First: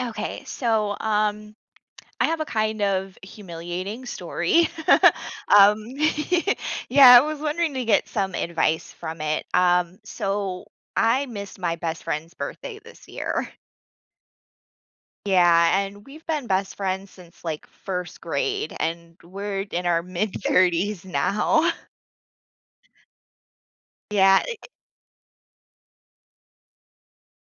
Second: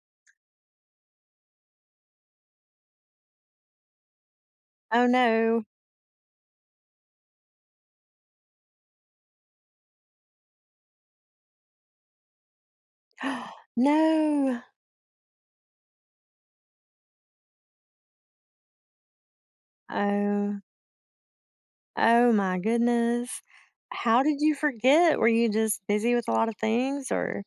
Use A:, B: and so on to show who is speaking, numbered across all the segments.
A: Okay, so um, I have a kind of humiliating story.
B: Oh, no.
A: um, yeah, I was wondering to get some advice from it. So I missed my best friend's birthday this year.
B: No.
A: Yeah, and we've been best friends since like first grade, and we're in our mid
B: Oh.
A: 30s now.
B: Oh my goodness. How did
A: Yeah,
B: you forget? Were you just busy with a lot of things or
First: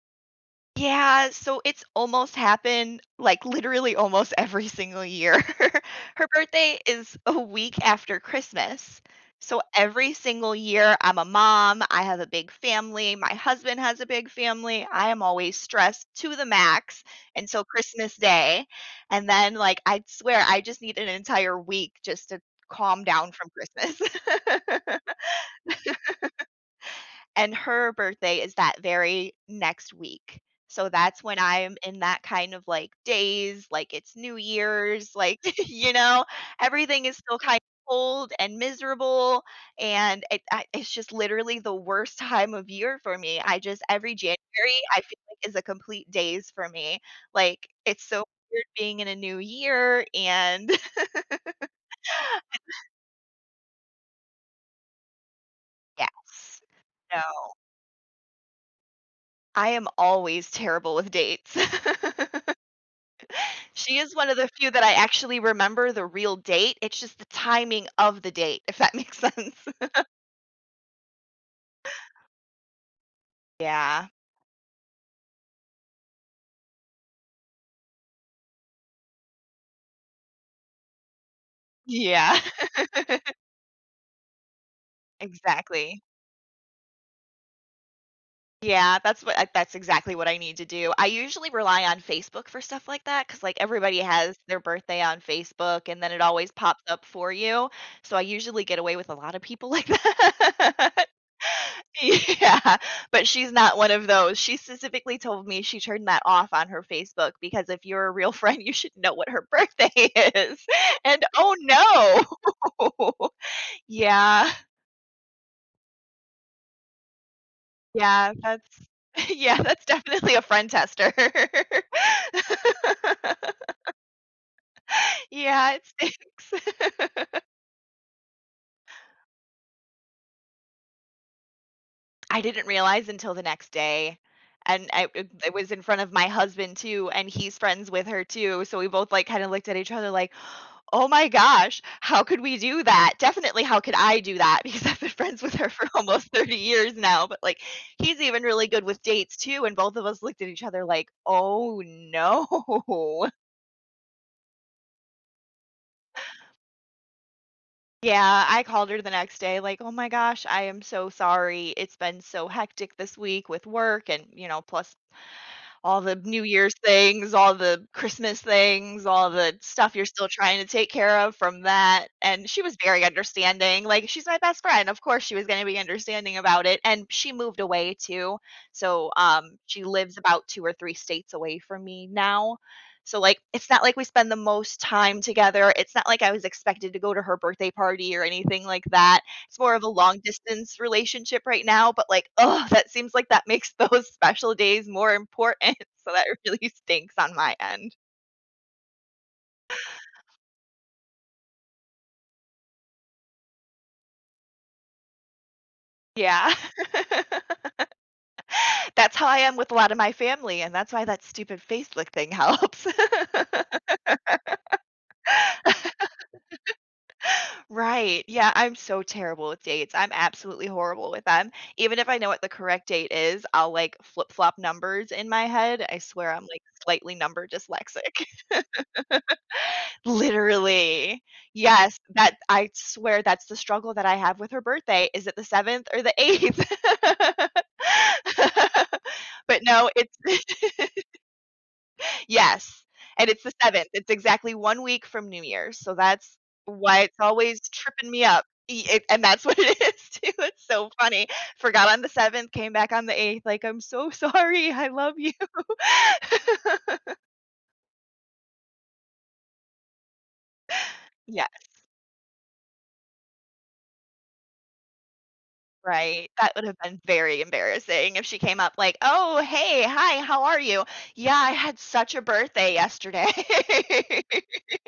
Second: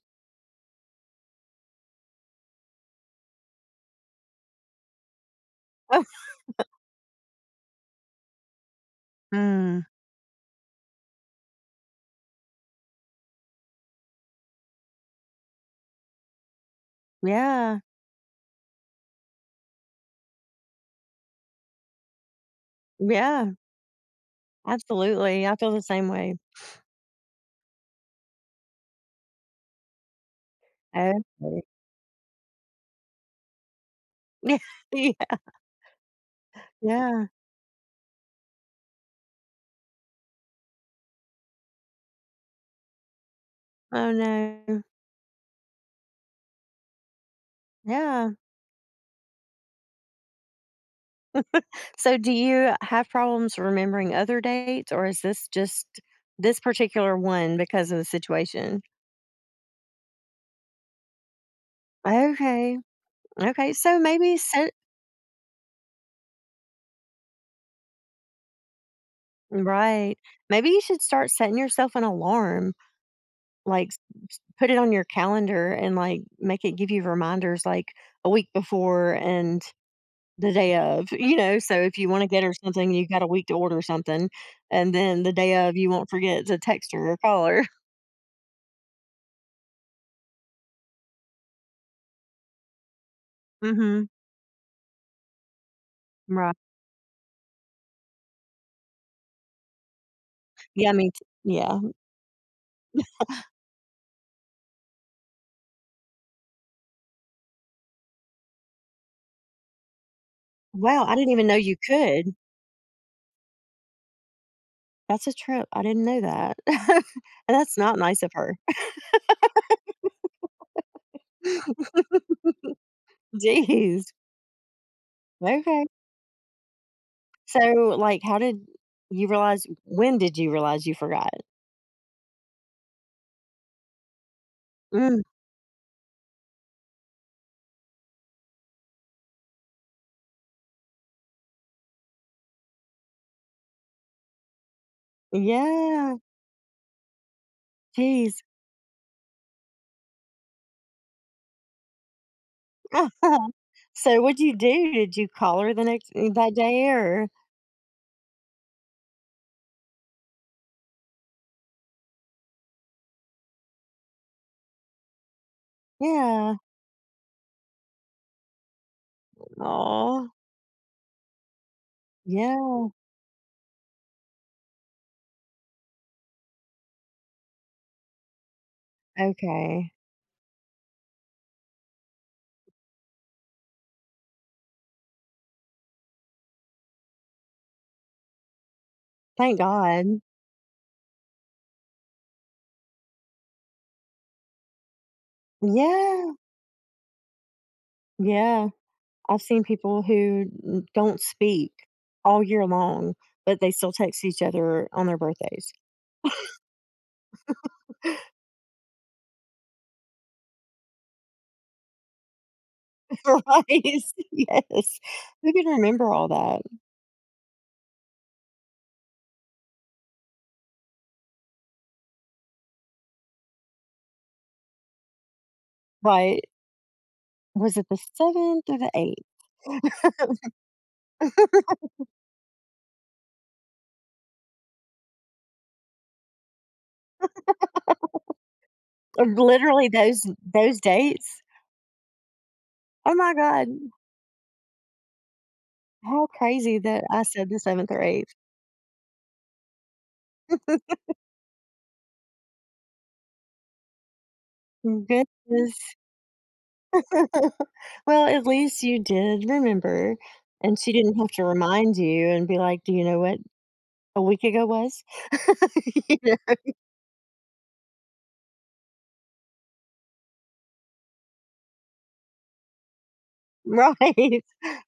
A: Yeah, so it's almost happened, like, literally almost every single year.
B: Oh.
A: Her birthday is a week after Christmas. So
B: Mm.
A: every single year, I'm a mom, I have a big family, my husband has a big family, I am always stressed to the max until
B: Yeah.
A: Christmas Day. And then, like, I swear I just need an entire week just to calm down from
B: Yeah.
A: Christmas.
B: Absolutely. I feel the same way.
A: And her birthday is that very next week. So
B: Okay.
A: that's when I'm in that kind of like daze, like it's New
B: Yeah.
A: Year's,
B: Yeah.
A: like, you know, everything is
B: Yeah.
A: still kind of cold and miserable. It's just literally the worst time of year for me.
B: Oh,
A: Every January,
B: no.
A: I feel like is a complete daze for me. Like, it's so
B: Yeah.
A: weird being in a new year. And
B: So do you have problems remembering other dates or is this just
A: yes,
B: this particular
A: no,
B: one because of the situation?
A: I am always terrible with dates.
B: Okay. Okay.
A: She
B: So
A: is one
B: maybe
A: of the few
B: set
A: that I actually remember the real date, it's just the timing of the date, if that makes sense.
B: right. Maybe you should start setting yourself an alarm, like
A: Yeah.
B: put it on your calendar and like make it give you reminders like a week before and the day of, So if you want to
A: Yeah.
B: get her something, you got a week to order something. And then the day of, you
A: Exactly.
B: won't forget to text her or call her.
A: Yeah, that's what I that's exactly what I need to do. I usually rely on Facebook for stuff like that because, like, everybody
B: hmm.
A: has their birthday on Facebook, and then it always
B: Right.
A: pops up for you, so I usually get away with a lot of people like
B: Yeah.
A: that.
B: I mean, yeah.
A: Yeah, but she's not one of those. She specifically told me she turned that off on her Facebook because if you're a real friend, you should know what her birthday is.
B: Wow. I
A: And
B: didn't even know you
A: oh
B: could.
A: no. Yeah.
B: That's a trip. I didn't know that. And that's not nice of
A: Yeah,
B: her.
A: that's yeah, that's definitely a friend tester.
B: Jeez.
A: Yeah, it
B: Okay.
A: stinks.
B: So, like, how did you realize when did you realize you forgot?
A: I didn't realize until the next day. And I
B: Mm.
A: it it was in front of my husband too, and he's friends with her too. So we both like kind of looked at each other like, "Oh my gosh, how could we do that? Definitely, how could I do that?" Because I've been friends with her for
B: Yeah,
A: almost 30 years now, but, like, he's
B: jeez.
A: even really good with dates too, and both of us looked at each other like, "Oh, no."
B: So what'd you do? Did you call her the next that day or
A: Yeah, I called her the next day like, "Oh my gosh, I am so sorry. It's been so hectic this week with work and, you know, plus all the New
B: yeah.
A: Year's things, all the Christmas things, all the stuff you're still
B: Oh,
A: trying to take care of from that," and she was
B: yeah,
A: very understanding, like, she's my best friend, of course she was gonna be understanding about it, and she moved away too, so, she
B: okay.
A: lives about 2 or 3 states away from me now, so, like, it's not like we spend the most time together, it's not like I was expected to go to her birthday party or anything like that,
B: Thank
A: it's more of a long
B: God.
A: distance relationship right now, but, like, oh, that seems like that makes those special days more important, so that
B: Yeah,
A: really stinks on my end.
B: yeah. I've seen people who n don't speak all year long, but they still text each other on their birthdays.
A: Yeah. That's how I am with a lot of my family, and that's why that stupid Facebook thing helps.
B: Right, yes. Who can remember all that?
A: Right, yeah, I'm so terrible with dates, I'm absolutely horrible with them. Even if I know what the correct date is, I'll, like, flip-flop numbers in my head. I swear I'm,
B: Right.
A: like, slightly number
B: Was it the
A: dyslexic.
B: 7th or the 8th?
A: Literally. Yes, that I swear that's the struggle that I have with her birthday. Is it the 7th or the 8th? But
B: Literally
A: no, it's
B: those dates.
A: yes,
B: Oh
A: and
B: my
A: it's the
B: god,
A: 7th. It's exactly 1 week from New Year's, so
B: how
A: that's
B: crazy
A: why
B: that
A: it's
B: I said the
A: always
B: 7th or
A: tripping me
B: 8th.
A: up. E it and that's what it is too, it's so funny. Forgot on the 7th, came back on the 8th, like, "I'm so sorry, I love you."
B: Goodness. Well, at least you did remember, and she didn't have to
A: Yeah.
B: remind you and be like, "Do you know what a week ago was?" You
A: Right, that
B: know?
A: would have been very embarrassing if she came up like, "Oh, hey, hi, how are you? Yeah, I had such a birthday yesterday."
B: Right.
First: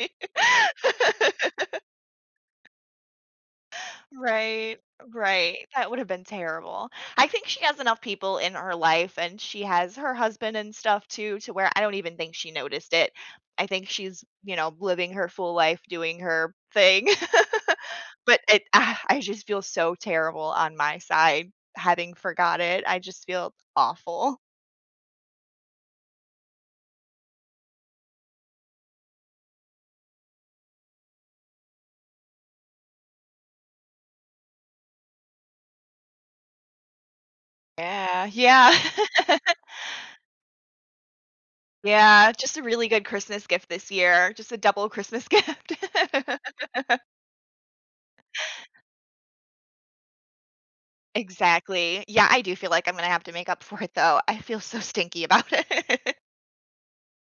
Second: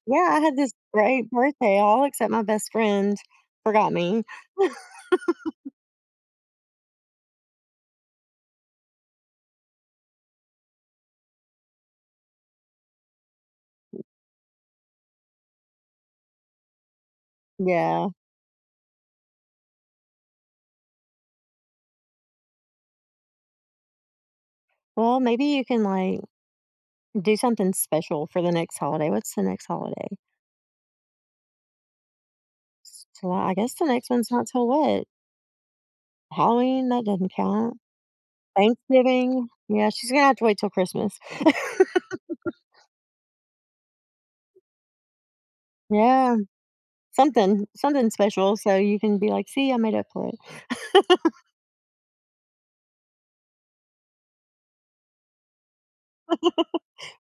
B: Yeah, I had this great birthday, all except my best friend forgot me.
A: Right, right, that would have been terrible. I think she has enough people in her life, and she has her husband and stuff too, to where I don't even think she noticed it. I think she's, living her full life, doing her thing.
B: Yeah.
A: But it ah, I just feel so terrible on my side having forgot it. I just feel awful.
B: Well, maybe you can, like, do something special for the next holiday. What's the next holiday? It's July, I guess the next one's not till what? Halloween, that doesn't count.
A: Yeah.
B: Thanksgiving, yeah, she's gonna have to wait till Christmas.
A: Yeah, just a really good Christmas gift this year, just a double Christmas gift.
B: Yeah, something special so you can be like, "See, I made up for it."
A: Exactly. Yeah, I do feel like I'm gonna have to make up for it, though. I feel so stinky about it.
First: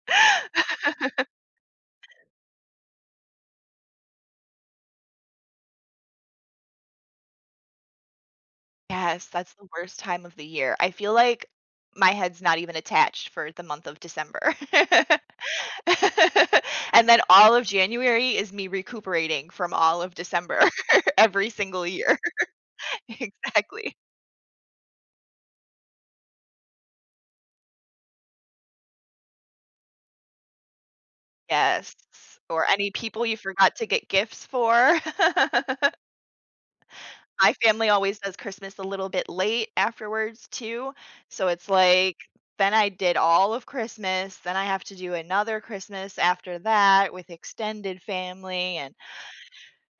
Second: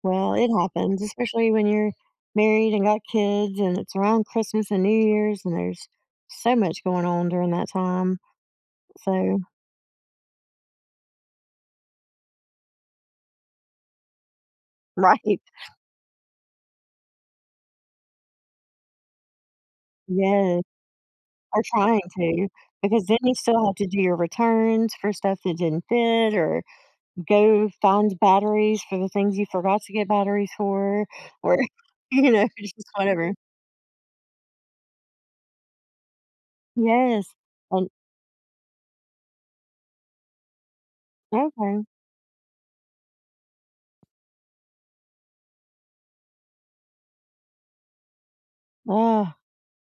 B: Well, it happens, especially when you're married and got kids and it's around Christmas and New Year's and there's so much going on during that time.
A: Yes,
B: So
A: that's the worst time of the year. I feel like my head's not even attached for the month of December.
B: right.
A: And then all of January is me recuperating from all of December
B: Yes,
A: every
B: or
A: single
B: trying
A: year.
B: to, because then you still have to
A: Exactly.
B: do your returns for stuff that didn't fit or go find batteries for the things you forgot to get batteries for or,
A: Yes. Or
B: just
A: any people
B: whatever.
A: you forgot to get gifts for.
B: Yes,
A: My family
B: and
A: always does Christmas a little bit late afterwards too, so it's
B: okay.
A: like, then I did all of Christmas, then I have to do another Christmas after that with extended family and
B: Ugh,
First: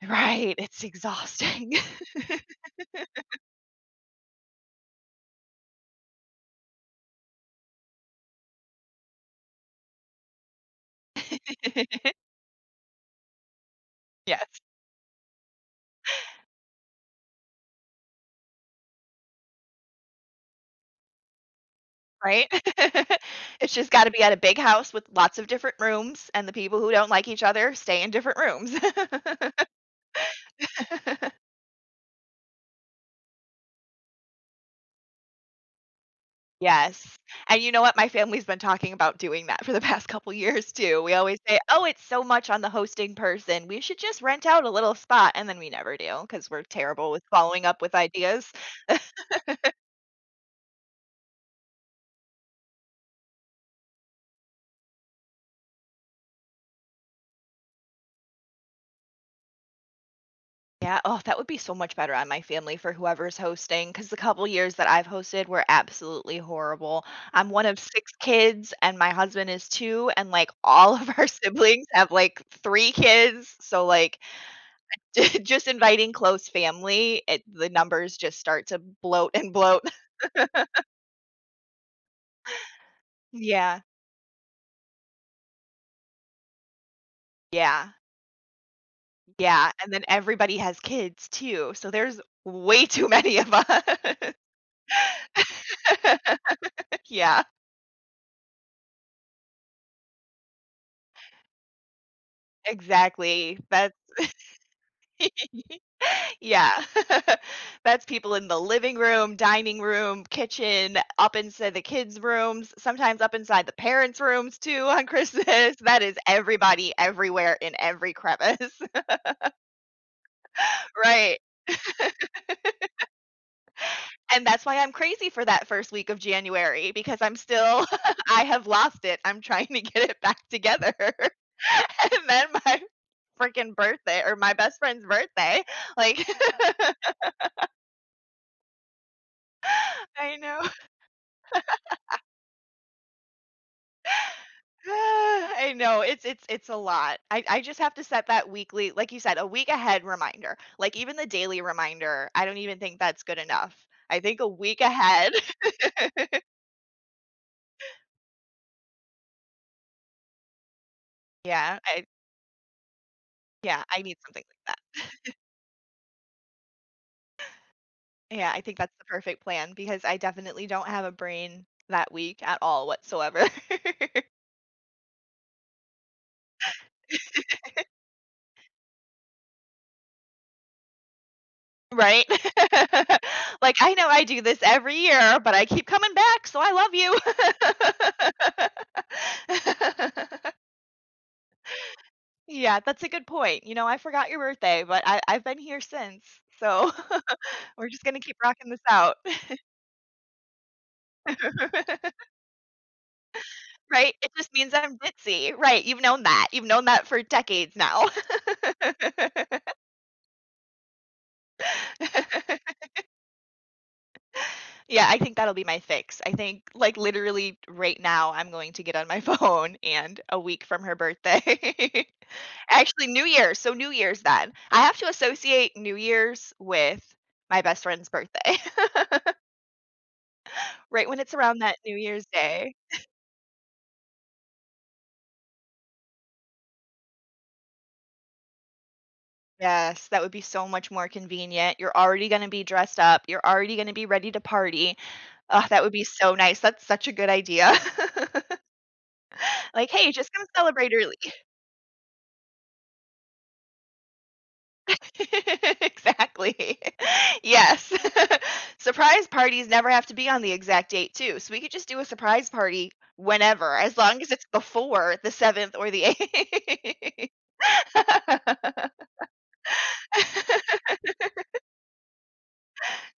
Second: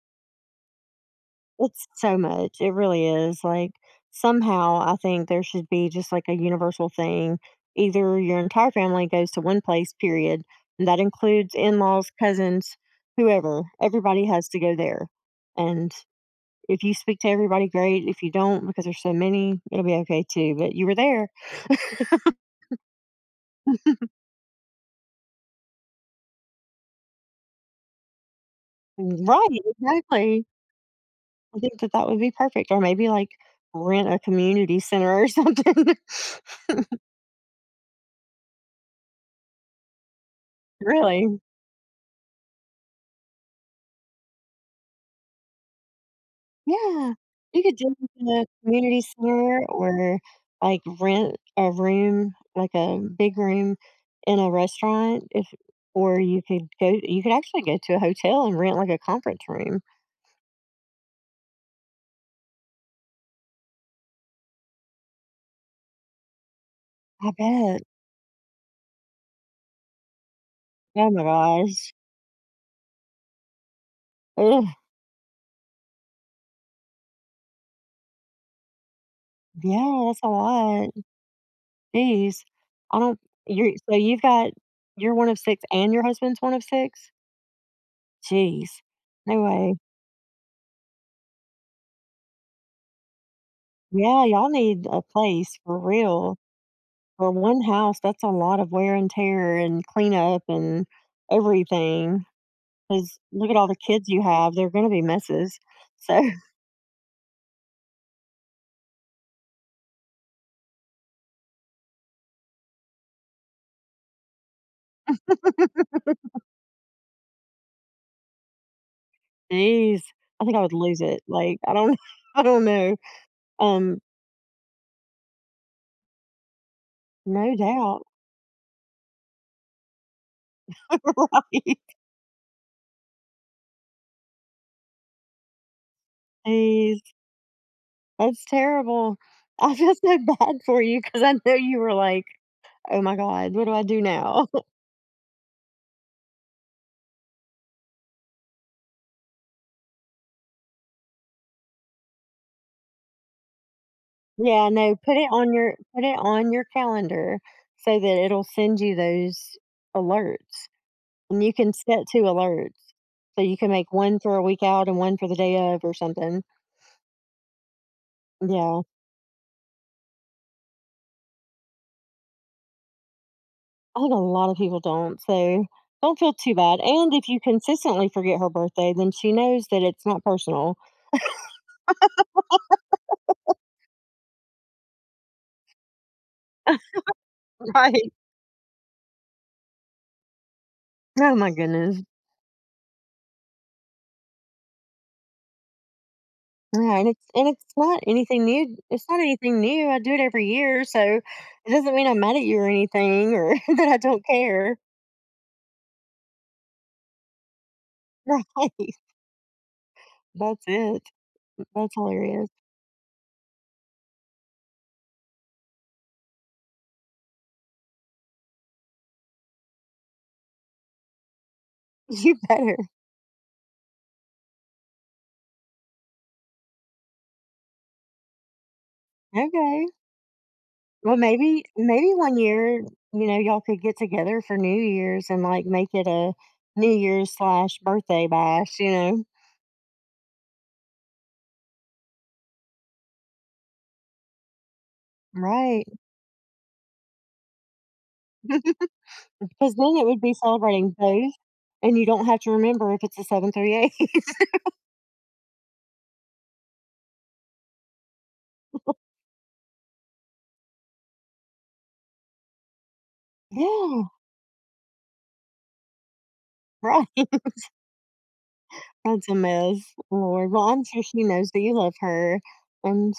A: right, it's exhausting.
B: it's so much. It really is, like, somehow I think there should be just, like, a universal thing. Either your entire family goes to one place, period, and that includes in-laws, cousins, whoever. Everybody has to
A: Yes.
B: go there, and if you speak to everybody, great. If you don't, because there's so many, it'll be okay too, but you were there.
A: Right? It's just gotta be at a big house with lots of different rooms, and the people who don't like each other stay in different rooms.
B: Right, exactly. I think that that would be perfect, or maybe, like, rent a community center or something.
A: Yes, and you know what? My family's been talking about doing that for the past couple years too. We always
B: Really,
A: say, "Oh, it's so much on the hosting person. We should just rent out a little spot," and then we never do because 'cause we're terrible
B: yeah.
A: with
B: You
A: following
B: could
A: up with
B: do it in a
A: ideas.
B: community center or, like, rent a room, like a big room in a restaurant if or you could actually go to a hotel and rent, like, a conference room.
A: Yeah, oh, that would be so much better on my family for whoever's hosting, because the couple years that I've hosted were absolutely horrible.
B: I
A: I'm one of
B: bet.
A: 6 kids, and my husband is 2, and, like, all of
B: Oh my
A: our siblings
B: gosh.
A: have, like, 3 kids, so, like,
B: Ugh,
A: ju just inviting close family, it the numbers just start to bloat and bloat.
B: yeah, that's a lot. Jeez. I don't
A: Yeah.
B: you've got you're one of 6 and your husband's one of 6?
A: Yeah.
B: Jeez. No
A: Yeah,
B: way.
A: and then everybody has kids too, so there's way too many of us.
B: Yeah, y'all need a place for real. For
A: Yeah,
B: one house, that's a lot of wear and tear and cleanup and everything. Cause look at
A: exactly.
B: all the
A: That's
B: kids you have, they're gonna be messes. So
A: Yeah. That's people in the living room, dining room, kitchen, up inside the kids' rooms, sometimes up inside the parents' rooms too on Christmas. That is everybody everywhere in every crevice.
B: jeez, I think I would lose it,
A: Right.
B: like, I don't I don't know. Um,
A: And that's why I'm crazy for that first week of January because I'm
B: no
A: still
B: doubt.
A: I have lost it. I'm trying to get it back together.
B: Right.
A: And then my freaking birthday or my best friend's birthday, like
B: Jeez. That's terrible. I feel so
A: I know.
B: bad for you because I know you were like, "Oh my god, what do I do now?"
A: I know it's a lot. I just have to set that weekly, like you said, a week ahead reminder. Like even the daily reminder, I don't even think that's good enough. I think a
B: Yeah,
A: week
B: no,
A: ahead.
B: put it on your calendar so that it'll send you those alerts, and you can
A: Yeah, I
B: set 2 alerts, so you can
A: yeah,
B: make
A: I need
B: 1 for a
A: something
B: week
A: like that.
B: out and 1 for the day of or something.
A: Yeah, I think
B: Yeah,
A: that's the perfect plan because I definitely don't have a brain that week at all whatsoever.
B: I think a lot of people don't, so don't feel too bad, and if you consistently forget her birthday, then she knows that it's not personal.
A: Right? Like I know I do this every year, but I keep coming back, so I
B: Right.
A: love you.
B: Oh my goodness.
A: Yeah, that's a good point. You know, I forgot your birthday, but I've been here since. So,
B: Yeah, and it's and it's
A: we're
B: not
A: just gonna keep
B: anything
A: rocking
B: new.
A: this
B: It's
A: out,
B: not anything new. I do it every year, so it doesn't mean I'm mad at you or anything, or that I
A: right?
B: don't
A: It just means
B: care.
A: I'm ditzy, right? You've known that. You've known that for decades now.
B: Right? That's it. That's hilarious.
A: Yeah, I think that'll be my fix. I think, like, literally right now, I'm going to get on my phone and a week from her birthday.
B: You better.
A: Actually, New Year's. So, New Year's then. I have to associate New Year's with my best friend's birthday,
B: Okay.
A: right
B: Well,
A: when it's around
B: maybe
A: that New
B: maybe
A: Year's
B: one
A: Day.
B: year, you know, y'all could get together for New Year's and like make it a New Year's slash birthday bash. You know,
A: Yes, that would be so much more convenient. You're already gonna be dressed up. You're already gonna be ready to party. Oh, that
B: right?
A: would be so nice. That's such a good idea.
B: Because
A: Like,
B: then it
A: "Hey,
B: would
A: just
B: be
A: come celebrate
B: celebrating
A: early."
B: both, and you don't have to remember if it's a seventh or the eighth.
A: Exactly. Yes. Surprise parties never have to be on the exact date too, so we could just do a surprise party whenever, as
B: Yeah.
A: long as it's before the 7th or the
B: Right.
A: 8th.
B: That's a mess, Lord. Well, I'm sure she knows that you love her and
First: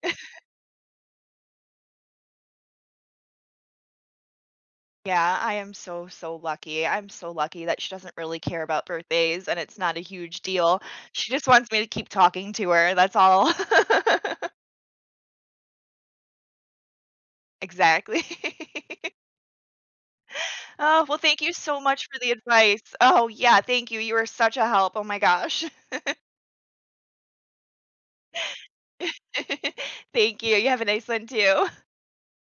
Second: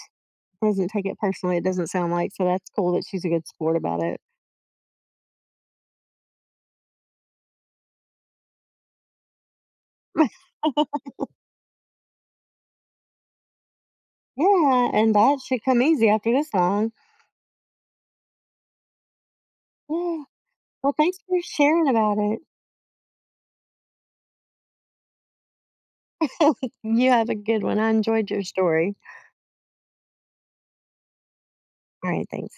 B: doesn't take it personally, it doesn't sound like, so that's cool that she's a good sport about it.
A: Yeah, I am so, so lucky. I'm so lucky that she doesn't really care about birthdays and it's not a huge deal. She just wants me to keep talking to her. That's all.
B: Yeah, and that should come easy after this long.
A: Exactly.
B: Yeah. Well,
A: Oh, well,
B: thanks for
A: thank you so
B: sharing
A: much
B: about
A: for the
B: it.
A: advice. Oh, yeah, thank you. You were such a help. Oh my gosh.
B: You have a good one. I enjoyed your story.
A: Thank you. You have a nice one too.
B: All right, thanks.